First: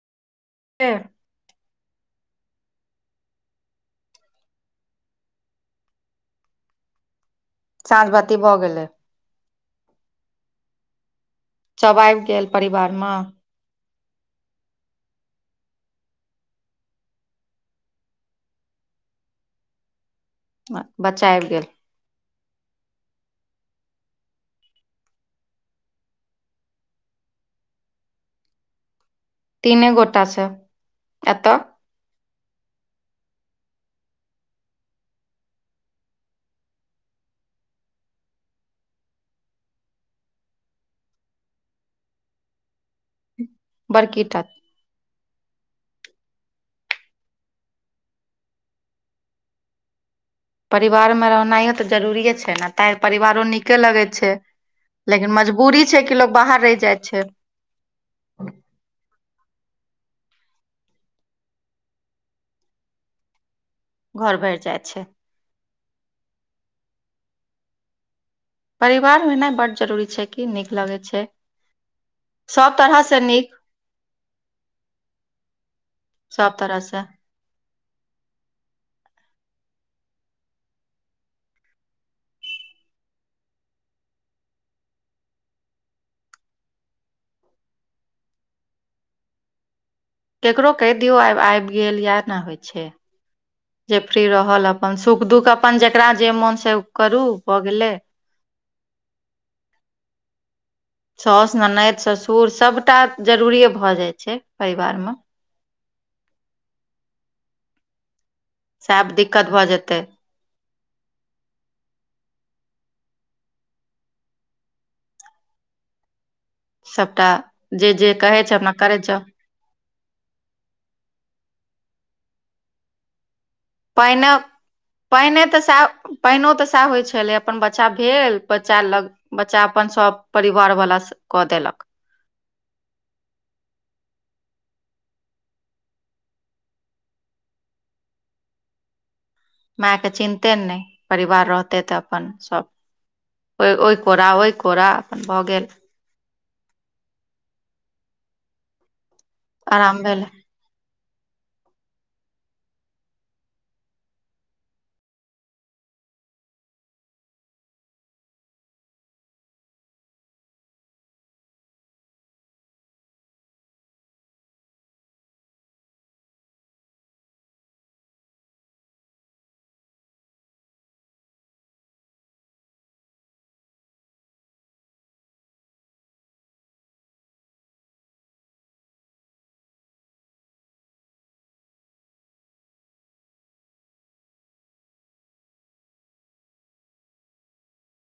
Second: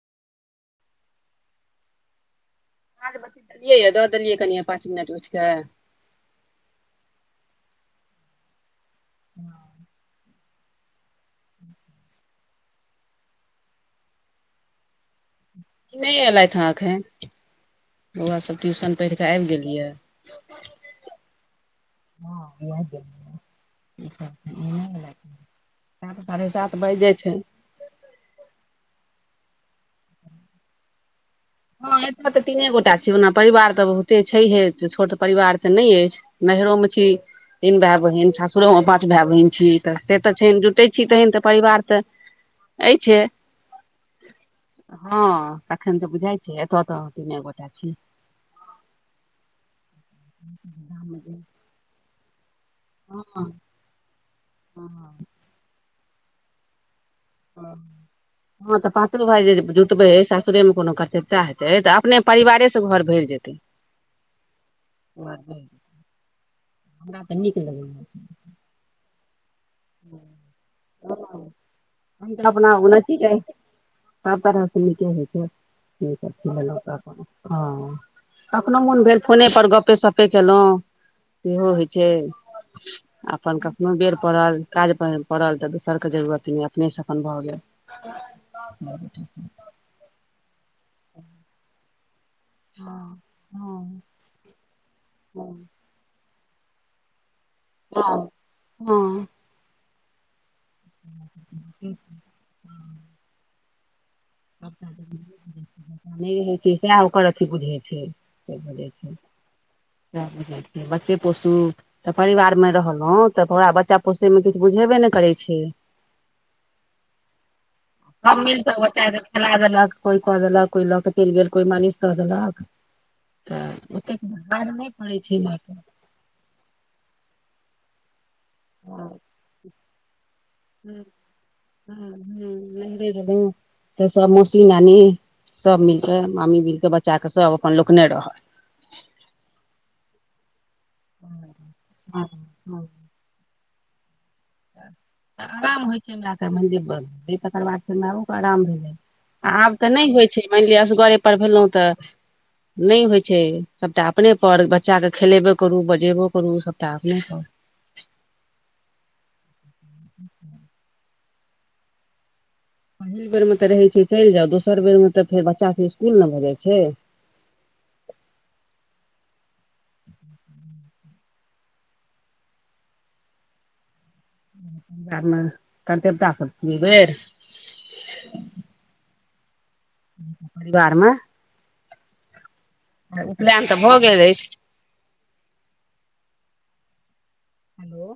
[unintelligible] साँझ बती देलियै यऽ देलियै कनि पाँच मिनट उठि कऽ साँच बाती भऽ गेलै हँ सब आबि गेल परिवार मऽ नहि एलथि हँ एखन बऊआ सब ट्यूशन पढ़ कऽ आबि गेल यै बच्चा आबि गेल हँ [unintelligible] सात साढ़े सात बाजि जाइ छै तीने गोटा छै एतऽ हँ एतय तऽ तीने गोटा छै ओना परिवार तऽ बहुते छैहे छोट परिवार तऽ नहि अछि नेहरो मऽ छी तीन भाय बहिन सासुरोमे पाँच भाय बहिन छी तऽ से तऽ छनि जुटैत छी तहेन तऽ परिवार तऽ एहि छै बड़कीटा हँ तखन तऽ बुझाइ छै एतऽ तऽ तीने गोटा छीिय परिवार में रहनाइयो ते जरुररीे छै ने ता परिवारो हँ निक नीके लगै छै लेकिन मजबूरी छै कि लोग बाहर रहि जाइ छै। हँ। हँ तऽ पाँचो भााय जे जुटबे है सासुरे मे कोनो कर्तव्यता हेतै तऽ अपने परिवारे से घर भरि जेतै। [unintelligible] घर भरि जाइ छै [unintelligible] हमरा तऽ नीक लगैया परिवार होनाइ बड्ड जरूरी छै कि नीक लगै छै हम तऽ अपना सभ तरहसँ [unintelligible] नीक सब तरह सऽ निके होइ छै सभ तरहसँ [unintelligible] हँ कखनो मोन भेल फोने पर गपे सपे केलहुँ। सेहो होइत छै अपन कखनो बेर पड़ल। काज पड़ल तऽ दोसरके जरूरत नहि अपनेसँ अपन भऽ गेल। केकरो कहि दियौ आ आबि गेल इाह ने होइ छै हँ जे फ्री रहल आब। अपन सुख दुख हँ अपन जेकरा जे मोन से करू भऽ गेले। हँ। सौस ननदि ससुर सभटा जरूरिए भऽ जाइत छै परिवारमे। नहि रहै छै सएह ओकर अथी बुझैत छै बजै छै सएब दिक्कत भऽ जेतै सएह बझ छै। बच्चे पोसु तऽ परिवार मे रहलहुँ तऽ तोरा बच्चा पोसैमे किछु बुझेबे नहि करै छै। सभटा जे जे कहै छै अपना करैत जाउ। दलक कोइ क दलक कोइ लक चल गेल कोइ मलिष तऽदलक। तऽ ओतेक पहिने भार नहि पड़ैत छै। पानिओ तऽ सएह होइ छलै अपन बच्चा भेल बच्चा हूँ लग बच्चा अपन सभ। परिवारवला हूँ सब कऽ देलक। [inaudible] तऽ सब मौसी नानी सब मिलके मामी मिल के बच्चा के सब अपन लोक ने रह। माय के चिन्हते नहि परिवार रहते तऽ हँ अपन सब हँ ओहि कोरा ओहि। कोरा अपन तऽ भऽ गेल आराम होइ छै हमरा आरके मानि लि ब भेलै तकर बाद फेर हमराके आराम भै। आब तऽ आराम नहि भेल होइ छै मानि लिअ असगरे पर भेलहुँ तऽ। नहि होइ छै सभटा अपने पर बच्चाकेँ खेलेबो करू बजेबो करू सभटा अपने पर। [unintelligible] पहिल बेरमे तऽ रहैत छै चलि जाउ दोसर बेरमे तऽ फेर बच्चा सभ इसकुल ने भऽ जाइत छै। ह। [unintelligible] [inaudible] परिवारमे। उपनयन तऽ भऽ गेल अछि। हेलो।